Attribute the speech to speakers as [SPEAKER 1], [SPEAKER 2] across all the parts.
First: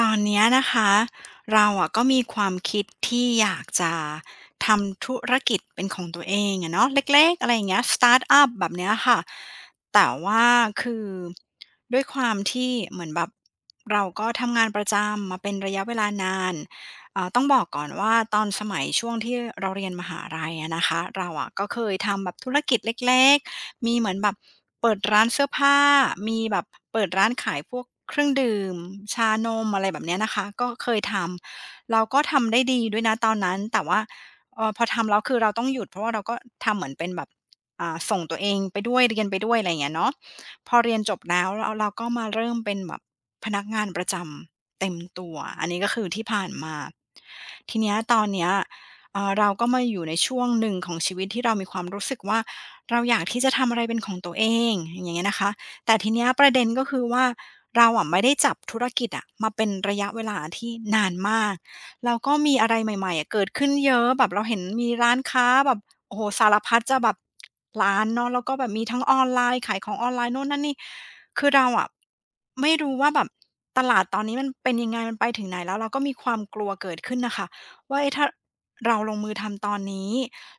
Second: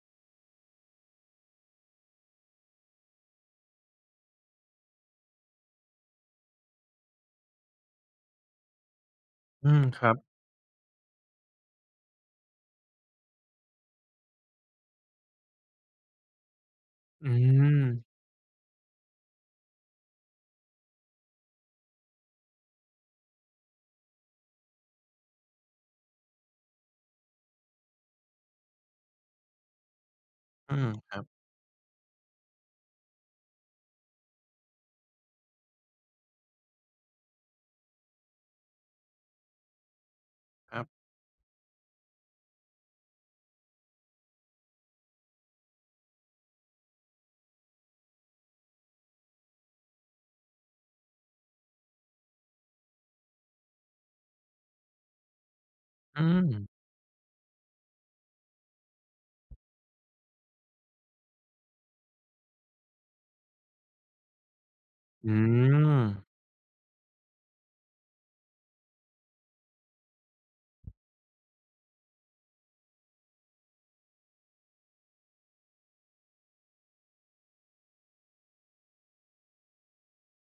[SPEAKER 1] ตอนเนี้ยนะคะเราอะก็มีความคิดที่อยากจะทำธุรกิจเป็นของตัวเองอะเนาะเล็กๆอะไรอย่างเงี้ยสตาร์ตอัปแบบเนี้ยค่ะ
[SPEAKER 2] อืมค
[SPEAKER 1] แต่
[SPEAKER 2] รับ
[SPEAKER 1] ว่าคือด้วยความที่เหมือนแบบเราก็ทำงานประจำมาเป็นระยะเวลานาน
[SPEAKER 2] อื
[SPEAKER 1] ต้องบอกก่
[SPEAKER 2] ม
[SPEAKER 1] อนว่าตอนสมัยช่วงที่เราเรียนมหาลัยอะนะคะเราอะก็เคยทำแบบธุรกิจเล็กๆ มีเหมือนแบบเปิดร้านเสื้อผ้า มีแบบเปิดร้านขายพวกเครื่องดื่มชานมอะไรแบบเนี้ยนะคะก็
[SPEAKER 2] อืม
[SPEAKER 1] เคย
[SPEAKER 2] ค
[SPEAKER 1] ท
[SPEAKER 2] รับ
[SPEAKER 1] ำเราก็ทำได้ดีด้วยนะตอนนั้นแต่ว่าพอทำแล้วคือเราต้องหยุดเพราะว่าเราก็ทำเหมือนเป็นแบบส่งตัวเองไปด้วยเรียนไปด้วยอะไรอย่างเงี้ยเนาะพ
[SPEAKER 2] ค
[SPEAKER 1] อ
[SPEAKER 2] รับ
[SPEAKER 1] เรียนจบแล้วแล้วเราก็มาเริ่มเป็นแบบพนักงานประจำเต็มตัวอันนี้ก็คือที่ผ่านมาทีเนี้ยตอนเนี้ยเราก็มาอยู่ในช่วงหนึ่งของชีวิตที่เรามีความรู้สึกว่า เราอยากที่จะทำอะไรเป็นของตัวเองอย่างเงี้ยนะคะแต่ที
[SPEAKER 2] อื
[SPEAKER 1] เนี้ยป
[SPEAKER 2] ม
[SPEAKER 1] ระเด็นก็คือว่าเราอะไม่ได้จับธุรกิจอะมาเป็นระยะเวลาที่นานมากแล้วก็มีอะไรใหม่ๆอะเกิดขึ้นเยอะแบบเราเห็นมีร้าน
[SPEAKER 2] อื
[SPEAKER 1] ค้าแบบ
[SPEAKER 2] ม
[SPEAKER 1] โอ้โฮสารพัดจะแบบร้านเนาะแล้วก็แบบมีทั้งออนไลน์ขายของออนไลน์นู่นนั่นนี่คือเราอะไม่รู้ว่าแบบตลาดตอนนี้มันเป็นยังไงมันไปถึงไหนแล้วเราก็มีความกลัวเกิดขึ้นน่ะค่ะว่าเอ๊ะถ้าเราลงมือทำตอนนี้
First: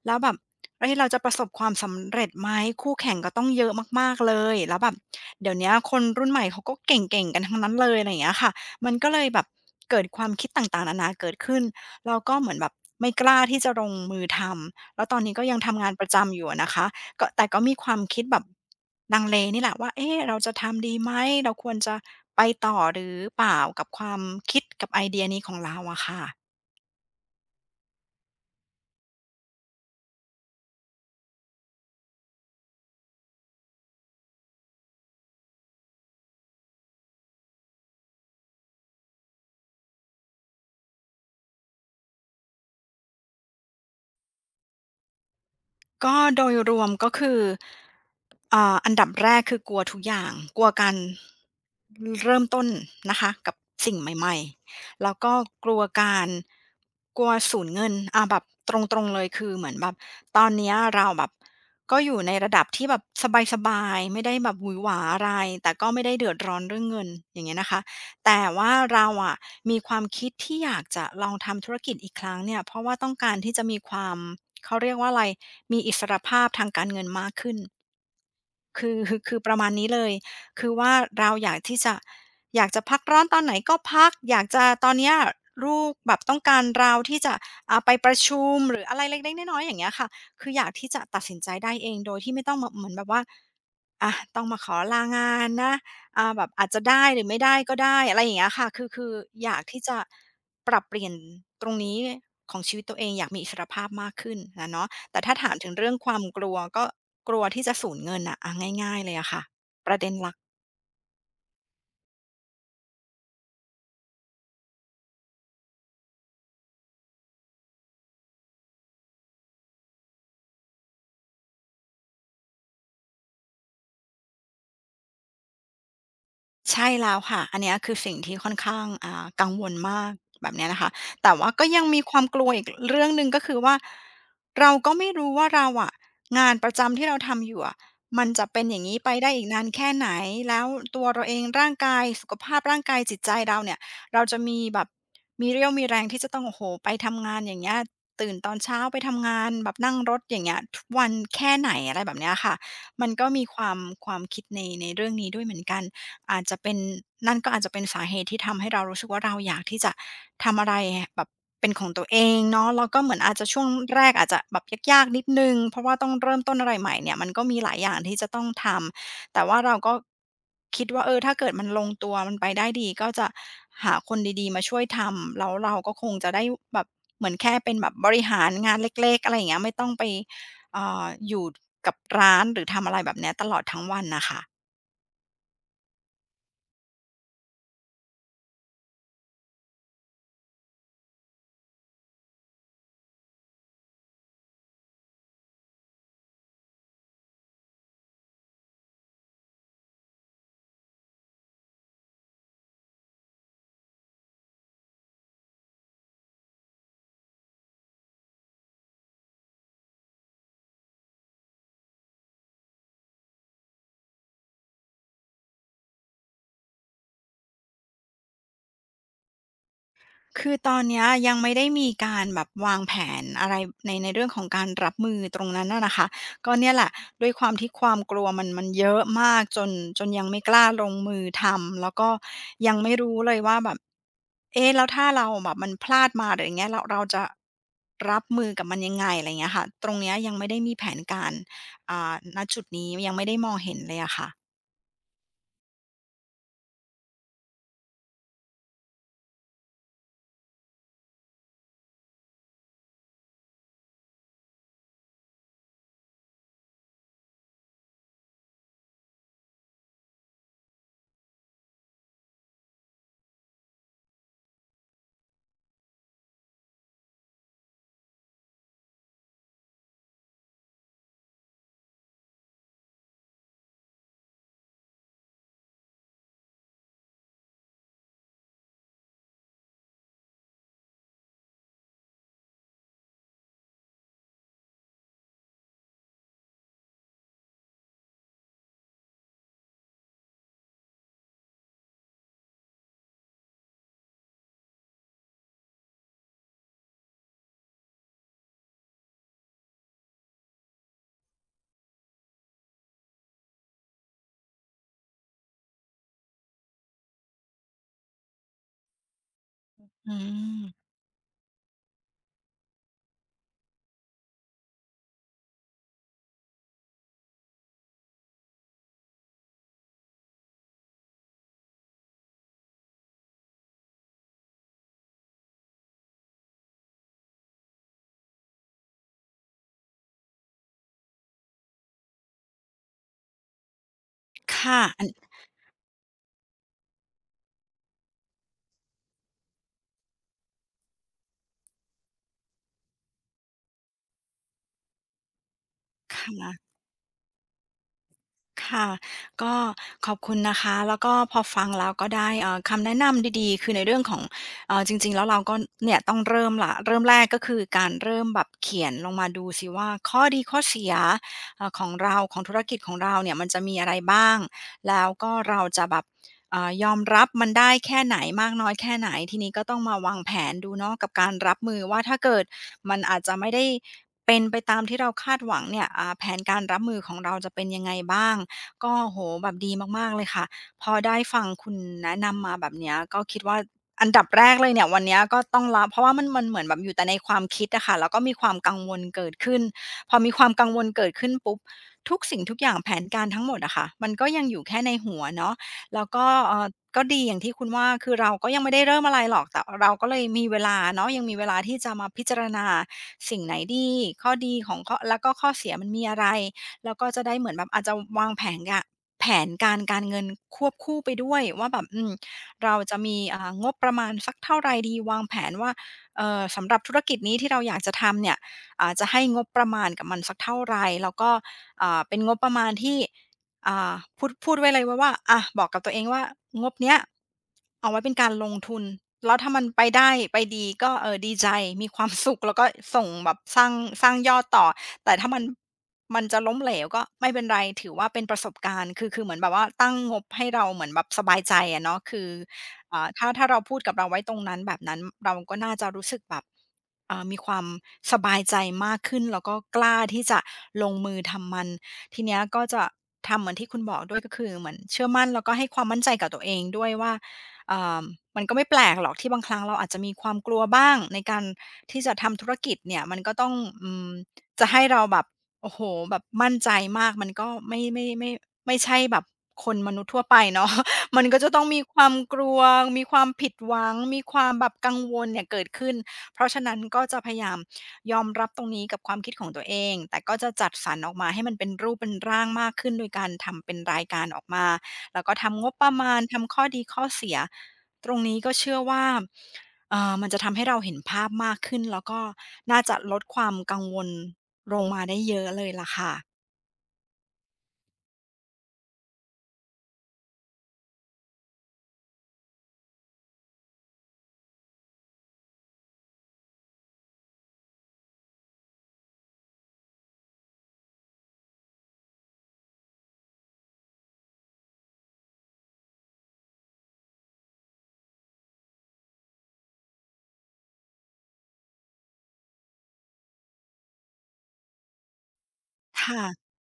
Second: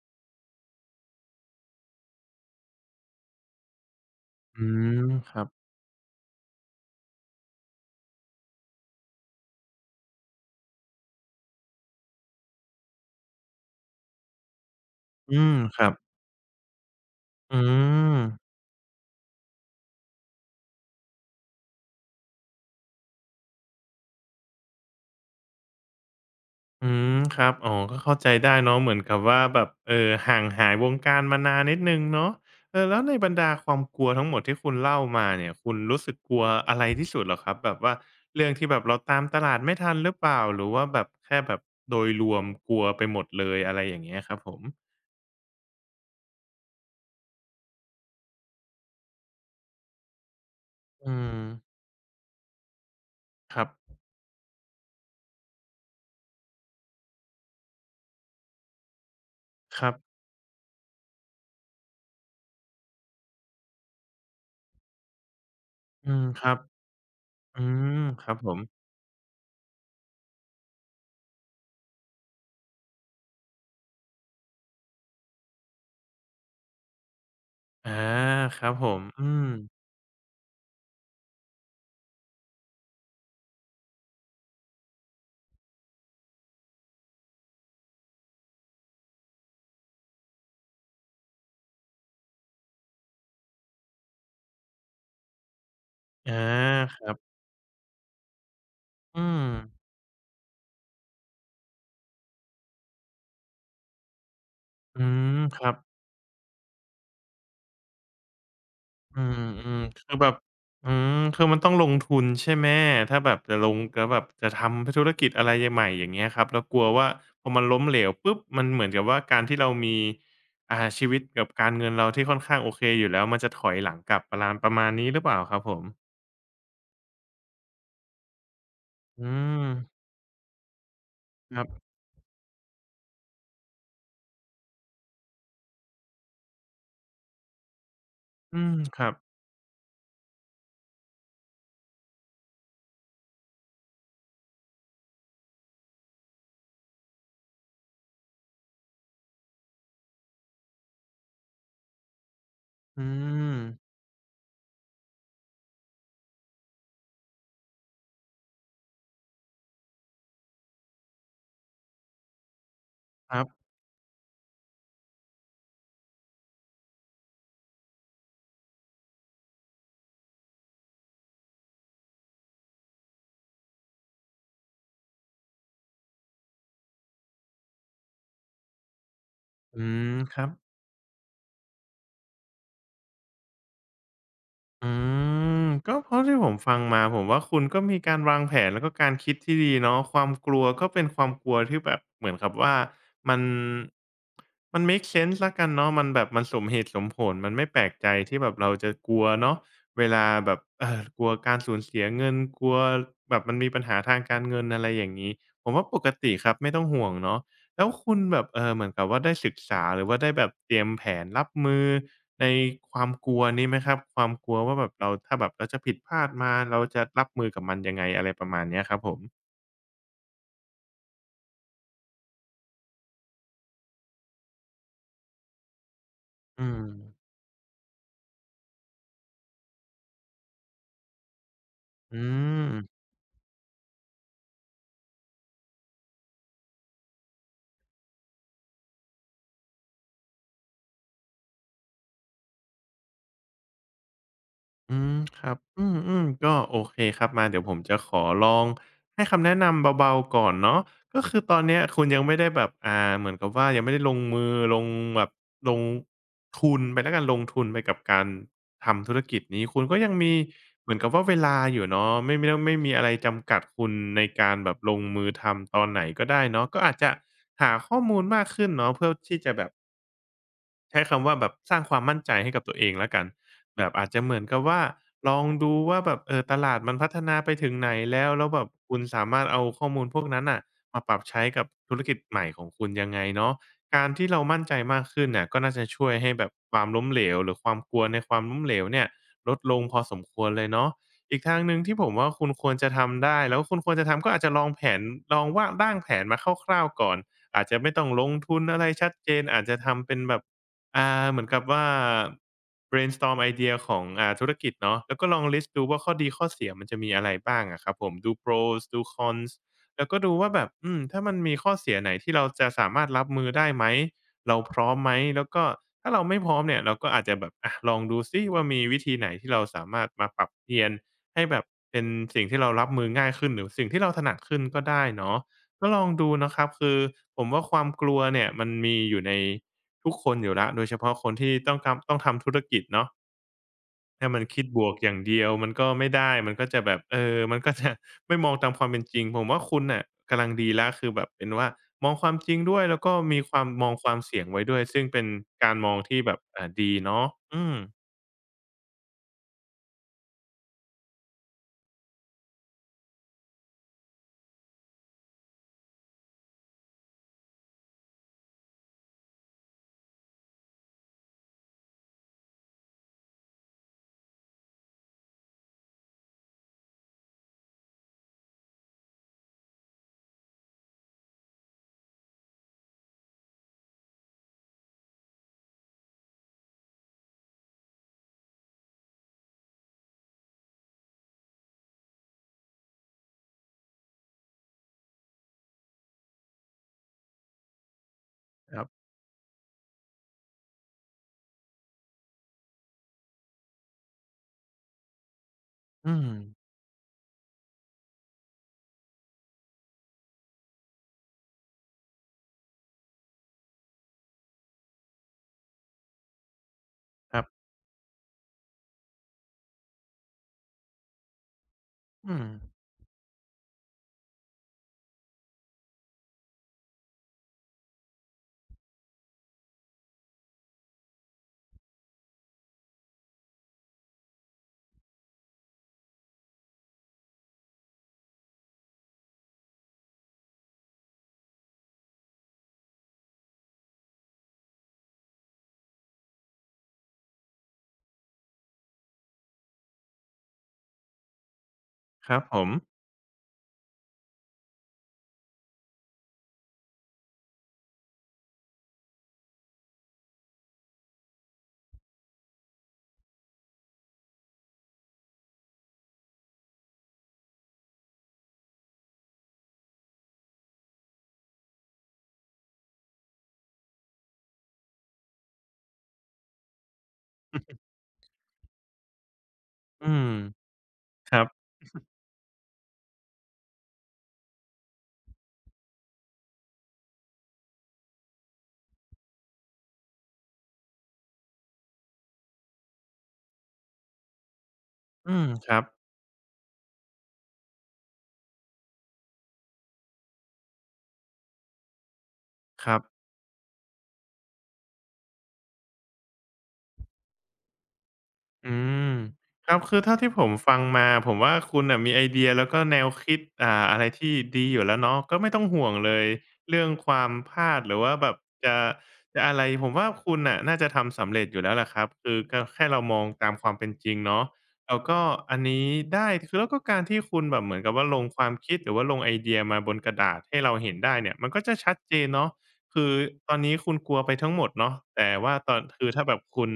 [SPEAKER 1] แล้วแบบเฮ้ยเราจะประสบความสำเร็จไหมคู่แข่งก็ต้องเยอะมากๆเลย
[SPEAKER 2] อื
[SPEAKER 1] แล้วแบบ
[SPEAKER 2] มครับ
[SPEAKER 1] เดี๋ยวเนี้ยคนรุ่นใหม่เขาก็เก่งๆกันทั้งนั้นเลยอะไรอย่างเงี้ยค่ะมันก็เลยแบบเกิดความคิดต่างๆนานาเกิดขึ้นแล้วก็เหมือนแบบไม่กล้าที่จะลงมือทำแล้วตอนนี้
[SPEAKER 2] อื
[SPEAKER 1] ก็
[SPEAKER 2] ม
[SPEAKER 1] ยัง
[SPEAKER 2] ค
[SPEAKER 1] ทำ
[SPEAKER 2] รั
[SPEAKER 1] งาน
[SPEAKER 2] บ
[SPEAKER 1] ประจำอยู่อะนะคะก็แต่
[SPEAKER 2] อื
[SPEAKER 1] ก็มีความ
[SPEAKER 2] ม
[SPEAKER 1] คิดแบบลังเลนี่แหละว่าเอ๊ะเราจะทำดีไหมเราควรจะไปต่อหรือเปล่ากับความคิดกับไอเดียนี้ของเราอะค่ะ
[SPEAKER 2] อืมครับอ๋อก็เข้าใจได้เนาะเหมือนกับว่าแบบห่างหายวงการมานานนิดหนึ่งเนาะเออแล้วในบรรดาความกลัวทั้งหมดที่คุณเล่ามาเนี่ยคุณรู้สึกกลัวอะไรที่สุดเหรอครับแบบว่าเรื่องที่แบบเราตามตลาดไม่ทันหรือเปล่าหรือว่าแบบแค่แบบโดยรวมกลัวไปหมดเลยอะไรอย่างเงี้ยครับผม
[SPEAKER 1] ก็โดยรวมก็คืออันดับแรกคือกลัวทุกอย่างกลัวการ
[SPEAKER 2] อืม
[SPEAKER 1] เริ่มต้นนะคะกับ
[SPEAKER 2] ครั
[SPEAKER 1] สิ่ง
[SPEAKER 2] บ
[SPEAKER 1] ใหม่ๆแล้วก็กลัวการกลัวสูญเงินแบบตรงๆเลยคือเหมือน
[SPEAKER 2] ค
[SPEAKER 1] แบ
[SPEAKER 2] รั
[SPEAKER 1] บ
[SPEAKER 2] บ
[SPEAKER 1] ตอนเนี้ยเราแบบก็อยู่ในระดับที่แบบสบายๆไม่ได้แบบหวือหวาอะไรแต่ก็ไม่
[SPEAKER 2] อื
[SPEAKER 1] ได้
[SPEAKER 2] ม
[SPEAKER 1] เดือด
[SPEAKER 2] ครั
[SPEAKER 1] ร้อ
[SPEAKER 2] บ
[SPEAKER 1] นเรื่องเงินอย่างเงี้
[SPEAKER 2] อื
[SPEAKER 1] ยนะคะ
[SPEAKER 2] มครับ
[SPEAKER 1] แต่
[SPEAKER 2] ผม
[SPEAKER 1] ว่าเราอะมีความคิดที่อยากจะลองทำธุรกิจอีกครั้งเนี่ยเพราะว่าต้องการที่จะมีความเขาเรียกว่าอะไร มีอิสรภาพทางการเงินมากขึ้น
[SPEAKER 2] อาครับผ
[SPEAKER 1] คือ
[SPEAKER 2] ม
[SPEAKER 1] คือ
[SPEAKER 2] อื
[SPEAKER 1] คือ
[SPEAKER 2] ม
[SPEAKER 1] ประมาณนี้เลย คือว่าเราอยากที่จะอยากจะพักร้อนตอนไหนก็พัก อยากจะตอนเนี้ยลูกแบบต้องการเราที่จะ หรืออะไรเล็กๆน้อยๆอย่างเงี้ยค่ะคืออยากที่จะตัดสินใจได้เองโดยที่ไม่ต้องมาเหมือนแบบว่าอะต้องมาขอลางานนะ
[SPEAKER 2] อา
[SPEAKER 1] แบบอาจจะ
[SPEAKER 2] ค
[SPEAKER 1] ได้
[SPEAKER 2] รับ
[SPEAKER 1] หรือไม่ได้ก็ได้อะไรอย่างเงี้ยค่ะคือ
[SPEAKER 2] อืม
[SPEAKER 1] อยากที่จะปรับเปลี่ยนตรงนี้ของชีวิตตัวเองอยากมีอิสรภาพมากขึ้นอะเนาะ
[SPEAKER 2] อื
[SPEAKER 1] แต่ถ้า
[SPEAKER 2] ม
[SPEAKER 1] ถาม
[SPEAKER 2] ค
[SPEAKER 1] ถึ
[SPEAKER 2] รั
[SPEAKER 1] ง
[SPEAKER 2] บ
[SPEAKER 1] เรื่องความกลัวก็กลัวที่จะสูญเงินน่ะอะง่ายๆเลย
[SPEAKER 2] อื
[SPEAKER 1] อะค่ะ
[SPEAKER 2] ม
[SPEAKER 1] ป
[SPEAKER 2] ๆ
[SPEAKER 1] ระเด็น
[SPEAKER 2] คือ
[SPEAKER 1] ห
[SPEAKER 2] แบ
[SPEAKER 1] ลั
[SPEAKER 2] บ
[SPEAKER 1] ก
[SPEAKER 2] อืมคือมันต้องลงทุนใช่ไหมถ้าแบบจะลงแล้วแบบจะทำธุรกิจอะไรใหม่ๆอย่างเงี้ยครับแล้วกลัวว่าพอมันล้มเหลวปุ๊บมันเหมือนกับว่าการที่เรามีชีวิตกับการเงินเราที่ค่อนข้างโอเคอยู่แล้วมันจะถอยหลังกลับประลามประมาณนี้หรือเปล่าครับผม
[SPEAKER 1] ใช่แล้วค่ะอันเนี้ยคือสิ่งที่ค่อนข้าง
[SPEAKER 2] อื
[SPEAKER 1] กังว
[SPEAKER 2] ม
[SPEAKER 1] ลมากแบบเนี้ยนะคะแต่ว่า
[SPEAKER 2] ครั
[SPEAKER 1] ก็ยัง
[SPEAKER 2] บ
[SPEAKER 1] มีความกลัวอีกเรื่องหนึ่งก็คือว่าเราก็ไม่รู้ว่าเราอะงานประจำที่เราทำอยู่อะมันจะเป็
[SPEAKER 2] อื
[SPEAKER 1] นอ
[SPEAKER 2] ม
[SPEAKER 1] ย่างงี้
[SPEAKER 2] ค
[SPEAKER 1] ไป
[SPEAKER 2] รับ
[SPEAKER 1] ได้อีกนานแค่ไหนแล้วตัวเราเองร่างกายสุขภาพร่างกายจิตใจเราเนี่ยเราจะมีแบบมีเรี่ยวมีแรงที่จะต้องโอ้โฮไปทำงานอย่างเงี้ยตื่นตอนเช้าไปทำงานแบบนั่งรถอย่างเงี้ยทุกวันแค่ไหนอะไรแบบเนี้ยค่ะ
[SPEAKER 2] อื
[SPEAKER 1] มันก็มีค
[SPEAKER 2] ม
[SPEAKER 1] วามความคิดในเรื่องนี้ด้วยเหมือนกัน อาจจะเป็นนั่นก็อาจจะเป็นสาเหตุที่ทำให้เรารู้สึกว่าเราอยากที่จะทำอะไรแบบเป็นของตัวเองเนาะแล้วก็เหมือน
[SPEAKER 2] ค
[SPEAKER 1] อาจ
[SPEAKER 2] รั
[SPEAKER 1] จะช่ว
[SPEAKER 2] บ
[SPEAKER 1] งแรกอาจจะแบบยากๆนิดหนึ่งเพราะว่าต้องเริ่มต้นอะไรใหม่เนี่ยมันก็มีหลายอย่างที่จะต้องทำแต่ว่าเราก็คิดว่าเออถ้าเกิดมันลงตัวมันไปได้ดีก็จะหาคนดีๆมาช่วยทำแล้วเราก็คงจะได้แบบเหมือนแค่เป็นแบบบริหารงานเล็กๆอะไรอย่างเงี้ยไม่
[SPEAKER 2] อื
[SPEAKER 1] ต้องไป
[SPEAKER 2] มครับ
[SPEAKER 1] อยู่กับร้านหรือทำอะไรแบบเนี้ยตลอดทั้งวันน่ะค่ะ
[SPEAKER 2] อืมก็เพราะที่ผมฟังมาผมว่าคุณก็มีการวางแผนแล้วก็การคิดที่ดีเนาะความกลัวก็เป็นความกลัวที่แบบเหมือนกับว่ามันมันเมกเซนส์แล้วกันเนาะมันแบบมันสมเหตุสมผลมันไม่แปลกใจที่แบบเราจะกลัวเนาะเวลาแบบกลัวการสูญเสียเงินกลัวแบบมันมีปัญหาทางการเงินอะไรอย่างงี้ผมว่าปกติครับไม่ต้องห่วงเนาะแล้วคุณแบบเหมือนกับว่าได้ศึกษาหรือว่าได้แบบเตรียมแผนรับมือ ในความกลัวนี้ไหมครับความกลัวว่าแบบเราถ้าแบบเราจะผิดพลาดมาเราจะรับมือกับมันยังไงอะไรประมาณเนี้ยครับผม
[SPEAKER 1] คือตอนเนี้ยยังไม่ได้มีการแบบวางแผนอะไรในเรื่องของการรับมือตรงนั้นน่ะนะคะก็
[SPEAKER 2] อื
[SPEAKER 1] เนี่ยแห
[SPEAKER 2] ม
[SPEAKER 1] ละด้วยความที่ความกลัวมันเยอะมากจนจนยังไม่กล้าลงมือทำแล้วก็
[SPEAKER 2] อืม
[SPEAKER 1] ยังไม่รู้เลยว่าแบบเอ๊ะแล้วถ้าเราแบบมันพลาดมาหรืออย่างเงี้ยเราจะรับมือกับมันยังไงอะไรอย่างเงี้ยค่ะตรงเนี้ยยังไม่ได้มีแผนการณจุดนี้ยังไม่ได้มองเห็นเลยอะค่ะ
[SPEAKER 2] อืมครับอืมอืมก็โอเคครับมาเดี๋ยวผมจะขอลองให้คำแนะนำเบาๆก่อนเนาะก็คือตอนเนี้ยคุณยังไม่ได้แบบเหมือนกับว่ายังไม่ได้ลงมือลงแบบลงทุนไปแล้วกันลงทุนไปกับการทำธุรกิจนี้คุณก็ยังมีเหมือนกับว่าเวลาอยู่เนาะไม่ต้องไม่มีอะไรจำกัดคุณในการแบบลงมือทำตอนไหนก็ได้เนาะก็อาจจะหาข้อมูลมากขึ้นเนาะเพื่อที่จะแบบ ใช้คำว่าแบบสร้างความมั่นใจให้กับตัวเองแล้วกันแบบอาจจะเหมือนกับว่าลองดูว่าแบบเออตลาดมันพัฒนาไปถึงไหนแล้วแบบคุณสามารถเอาข้อมูลพวกนั้นน่ะมาปรับใช้กับธุรกิจใหม่ของคุณยังไงเนาะการที่เรามั่นใจมากขึ้นน่ะก็น่าจะช่วยให้แบบความล้มเหลวหรือความกลัวในความล้มเหลวเนี่ยลดลงพอสมควรเลยเนาะอีกทางหนึ่งที่ผมว่าคุณควรจะทำได้แล้วคุณควรจะทำก็อาจจะลองแผนลองว่าร่างแผนมาคร่าวๆก่อนอาจจะไม่ต้องลงทุนอะไรชัดเจนอาจจะทำเป็นแบบ อ่าเหมือนกับว่า brainstorm ไอเดียของธุรกิจเนาะแล้วก็ลอง list ดูว่าข้อดีข้อเสียมันจะมีอะไรบ้างอะครับผมดู pros ดู cons แล้ว
[SPEAKER 1] อื
[SPEAKER 2] ก็ดูว่าแบบอื
[SPEAKER 1] ม
[SPEAKER 2] มถ้ามันมีข้อเสียไหนที่เราจะสามารถรับมือได้ไหมเราพร้อมไหมแล้วก็ถ้าเราไม่พร้อมเนี่ยเราก็อาจจะแบบอะลองดูซิว่ามีวิธีไหนที่เราสามารถมาปรับเปลี่ยนให้แบบเป็นสิ่งที่เรารับมือง่ายขึ้นหรือสิ่งที่เราถนัดขึ้นก็ได้เนาะก็ลองดูนะครับคือผมว่าความกลัวเนี่ยมันมีอยู่ใน ทุกคนอยู่แล้วโดยเฉพาะคนที่ต้องกำต้องทำธุรกิจเนาะถ้ามันคิด
[SPEAKER 1] ค่ะ
[SPEAKER 2] บวก
[SPEAKER 1] อัน
[SPEAKER 2] อย่างเดียวมันก็ไม่ได้มันก็จะแบบเออมันก็จะ ไม่มองตามความเป็นจริงผมว่าคุณน่ะกำลังดีแล้วคือแบบเป็นว่ามองความจริงด้วยแล้วก็มีความมองความเสี่ยงไว้ด้วยซึ่งเป็นการมองที่
[SPEAKER 1] ค่
[SPEAKER 2] แบบ
[SPEAKER 1] ะ
[SPEAKER 2] ดีเนาะอืม
[SPEAKER 1] ค่ะก็ขอบคุณนะคะแล้วก็พอฟังแล้วก็ได้คำแนะนำดีๆคือในเรื่องของจริงๆแล้วเราก็เนี่ยต้องเริ่มละเริ่มแรกก็คือการเริ่มแบบเขียนลงมาดูสิว่าข้อดีข้อเสียของเราของธุรกิจของเราเนี่ยมันจะมีอะไรบ้างแล้วก็เราจะแบบยอมรับมันได้แค่ไหนมากน้อยแค่ไหนทีนี้ก็ต้องมาวางแผนดูเนาะกับการรับมือว่าถ้าเกิดมันอาจจะไม่ได้เป็นไปตามที่เราคาดหวังเนี่ยแผนการรับมือของเราจะเป็นยังไงบ้าง ก็โอ้โฮแบบดีมากๆเลยค่ะพอได้ฟังคุณแนะนำมาแบบเนี้ยก็คิดว่าอันดับแรกเลยเนี่ยวันเนี้ยก็ต้องละเพราะว่ามันมันเหมือนแบบอยู่แต่ในความคิดอะค่ะแล้วก็มีความกั
[SPEAKER 2] ค
[SPEAKER 1] ง
[SPEAKER 2] รับ
[SPEAKER 1] วลเกิดขึ้นพอมีความกังวลเกิดขึ้นปุ๊บทุกสิ่งทุกอย่างแผนการทั้งหมดอะค่ะมันก็ยังอยู่แค่ในหัวเนาะแล้ว
[SPEAKER 2] อื
[SPEAKER 1] ก็
[SPEAKER 2] ม
[SPEAKER 1] ก็ดีอย่างที่คุณว่าคือเราก็ยังไม่ได้เริ่มอะไรหรอกแต่เราก็เลยมีเวลาเนาะยังมีเวลาที่จะมาพิจารณาสิ่งไหนดีข้อดีของข้อแล้วก็ข้อเสียมันมีอะไร แล้วก็จะได้
[SPEAKER 2] ครั
[SPEAKER 1] เห
[SPEAKER 2] บ
[SPEAKER 1] มือนแบบอาจจะวางแผนกะแผนการการเงินควบคู่ไปด้วยว่าแบบอืม
[SPEAKER 2] อืม
[SPEAKER 1] เราจะมีงบประมาณสักเท่าไรดีวางแผนว่าสำหรับธุรกิจนี้ที่เราอยากจะทำเนี่ยจะให้งบประมาณกับมันสักเท่าไรแล้วก็เป็นงบประมาณที่อ่าพูดไว้เลยว่าอะบอกกับตัวเองว่างบเนี้ยเอาไว้เป็นการลงทุนแล้วถ้ามันไปได้ไปดีก็เออดีใจมีความสุขแล้วก็ส่งแบบสร้างสร้างยอดต่อ แต่ถ้ามันจะล้มเหลวก็ไม่เป็นไรถือว่าเป็นประสบการณ์คือเหมือนแบบว่าตั้งงบให้เราเหมือนแบบสบายใจอะเนาะคือ
[SPEAKER 2] ครับผม
[SPEAKER 1] ถ้าเราพูดกับเราไว้ตรงนั้นแบบนั้นเราก็น่าจะรู้สึกแบบมีความสบายใจมากขึ้นแล้วก็กล้าที่จะลงมือทำมันทีเนี้ยก็จะทำเหมือนที่คุณบอกด้วยก็คือเหมือนเชื่อมั่นแล้วก็ให้ความมั่นใจกับตัวเองด้วยว่าอ่ามันก็ไม่แปลกหรอกที่บางครั้งเราอาจจะมีความกลัวบ้างในการที่จะทำธุรกิจเนี่ยมันก็ต้องอืม จะให้เราแบบโอ้โฮแบบมั่นใจมากมันก็ไม่ใช่แบบคนมนุษ
[SPEAKER 2] อื
[SPEAKER 1] ย์ทั่ว
[SPEAKER 2] ม
[SPEAKER 1] ไปเนาะ มัน
[SPEAKER 2] ค
[SPEAKER 1] ก็
[SPEAKER 2] รับ
[SPEAKER 1] จะต้องมีความกลัวมีความผิดหวังมีความแบบกังวลเนี่ยเกิดขึ้นเพราะฉะนั้นก็จะพยายามยอมรับตรงนี้กับความคิดของตัวเองแต่ก็จะจัดสรรออกมาให้มันเป็นรูปเป็นร่างมากขึ้นโดยการทำเป็นรายการออกมาแล้วก็
[SPEAKER 2] อืม
[SPEAKER 1] ทำง
[SPEAKER 2] ค
[SPEAKER 1] บ
[SPEAKER 2] รั
[SPEAKER 1] ป
[SPEAKER 2] บ
[SPEAKER 1] ระมาณทำข้อดีข้อเสียตรงนี้ก็เชื่อว่ามันจะทำให้เราเห็นภาพมากขึ้นแล้วก็น่า
[SPEAKER 2] ค
[SPEAKER 1] จะ
[SPEAKER 2] รั
[SPEAKER 1] ลด
[SPEAKER 2] บ
[SPEAKER 1] ความกังวล ลงมาได้เยอะเลยล่ะค่ะ
[SPEAKER 2] อืมครับคือเท่าที่ผมฟังมาผมว่าคุณน่ะมีไอเดียแล้วก็แนวคิดอะไรที่ดีอยู่แล้วเนาะก็ไม่ต้องห่วงเลยเรื่องความพลาดหรือว่าแบบจะจะอะไรผมว่าคุณน่ะน่าจะทำสำเร็จอยู่แล้วแหละครับคือก็แค่เรามองตามความเป็นจริงเนาะแล้วก็อันนี้ได้คือแล้วก็การที่คุณแบบเหมือนกับว่าลงความคิดหรือว่าลงไอเดียมาบนกระดาษให้เราเห็นได้เนี่ยมันก็จะชัดเจนเนาะคือตอนนี้คุณกลัวไปทั้งหมดเนาะแต่ว่าตอนคือ
[SPEAKER 1] ค่ะ
[SPEAKER 2] ถ้าแบบคุณ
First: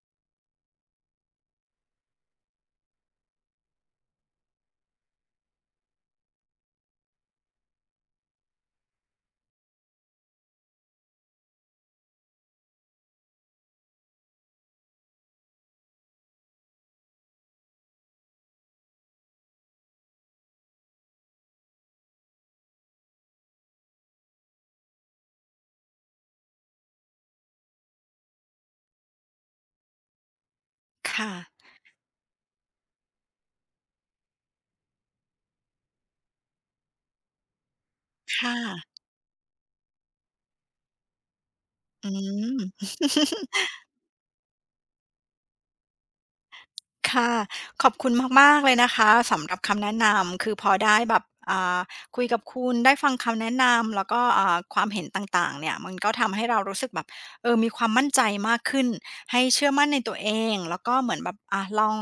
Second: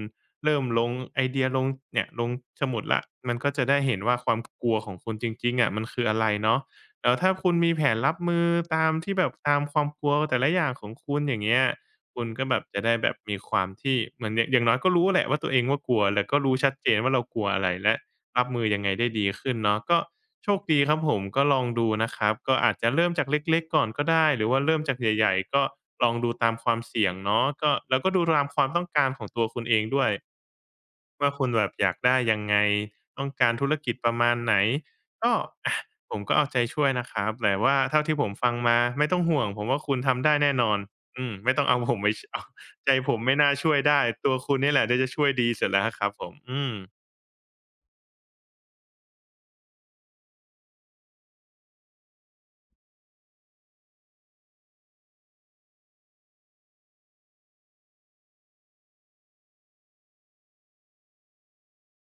[SPEAKER 2] เริ่มลงไอเดียลงเนี่ยลงสมุดละมันก็จะได้เห็นว่าความกลัวของคุณจริงๆอะมันคืออะไรเนาะแล้วถ้าคุณมีแผนรับมือตามที่แบบตามความกลัวแต่ละอย่างของคุณอย่างเงี้ยคุณก็แบบจะได้แบบมีความที่เหมือนอย่างอย่างน้อยก็รู้แหละว่าตัวเองว่ากลัวแล้วก็รู้ชัดเจนว่าเรากลัวอะไรและรับมือยังไงได้ดีขึ้นเนาะก็โชคดีครับผมก็ลองดูนะครับก็อาจจะเริ่มจากเล็กๆก่อนก็ได้หรือว่าเริ่มจากใหญ่ๆก็ลองดูตามความเสี่ยงเนาะก็แล้วก็ดูตามความต้องการของตัวคุณเองด้วย
[SPEAKER 1] ค่ะ
[SPEAKER 2] ว่าคุณแบบอยากได้ยังไงต้องการธุรกิจประมาณไหนก็อะผมก็เอาใจช่วยนะครับแต่ว่าเท่าที่ผมฟั
[SPEAKER 1] ค่ะ
[SPEAKER 2] งมาไม่ต้องห่วงผมว่าคุณทำได้แน่นอนอืมไม่ต้องเอาผม
[SPEAKER 1] อื
[SPEAKER 2] ไปชเอา
[SPEAKER 1] ม
[SPEAKER 2] ใจผมไม่น่าช่วยได้ตัวคุณนี่แหละที่จะช่วยดีเสร็จแล้วอะครับผมอืม
[SPEAKER 1] ค่ะขอบคุณมากๆเลยนะคะสำหรับคำแนะนำคือพอได้แบบอ่าคุยกับคุณได้ฟังคำแนะนำแล้วก็ความเห็นต่างๆเนี่ยมันก็ทำให้เรารู้สึกแบบเออมีความมั่นใจมากขึ้นให้เชื่อมั่นในตัวเองแล้วก็เหมือนแบบอะลอง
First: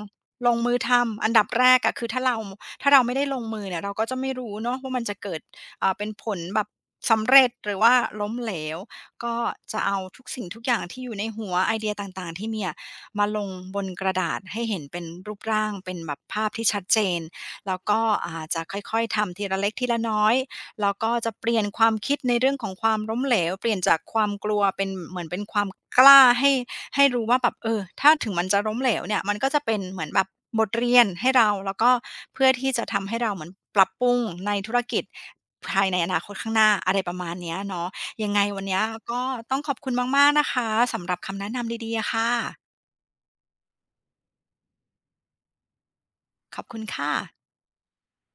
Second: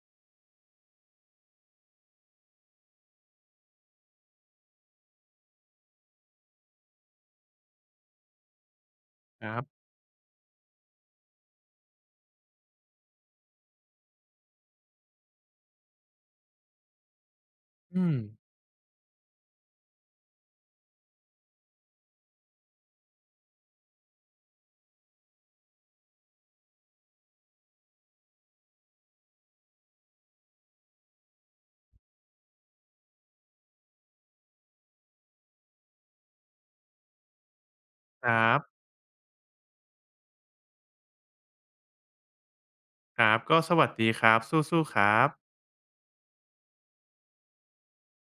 [SPEAKER 1] ลงมือทำอันดับแรกอะคือถ้าเราไม่ได้ลงมือเนี่ยเราก็จะไม่รู้เนาะว่ามันจะเกิดเป็นผลแบบสำเร็จหรือว่าล้มเหลวก็
[SPEAKER 2] ครับ
[SPEAKER 1] จะเอาทุกสิ่งทุกอย่างที่อยู่ในหัวไอเดียต่างๆที่มีอะ มาลงบนกระดาษให้เห็นเป็นรูปร่างเป็นแบบภาพที่ชัดเจนแล้วก็
[SPEAKER 2] อืม
[SPEAKER 1] จะค่อยๆทำทีละเล็กทีละน้อยแล้วก็จะเปลี่ยนความคิดในเรื่องของความล้มเหลวเปลี่ยนจากความกลัวเป็นเหมือนเป็นความกล้าให้ให้รู้ว่าแบบเออถ้าถึงมันจะล้มเหลวเนี่ยมันก็จะเป็นเหมือนแบบบทเรียนให้เราแล้วก็เพื่อที่จะทำให้เราเหมือนปรับปรุงในธุรกิจภายในอนาคตข้างหน้าอะไรประมาณเนี้ยเนาะ
[SPEAKER 2] ค
[SPEAKER 1] ยังไง
[SPEAKER 2] รับ
[SPEAKER 1] วันเนี้ยก็ต้องขอบคุณมากๆนะคะสำหรับคำแนะนำดีๆอะค่ะ
[SPEAKER 2] ครับก็สวัสดีครับสู้ๆครับ
[SPEAKER 1] ขอบคุณค่ะ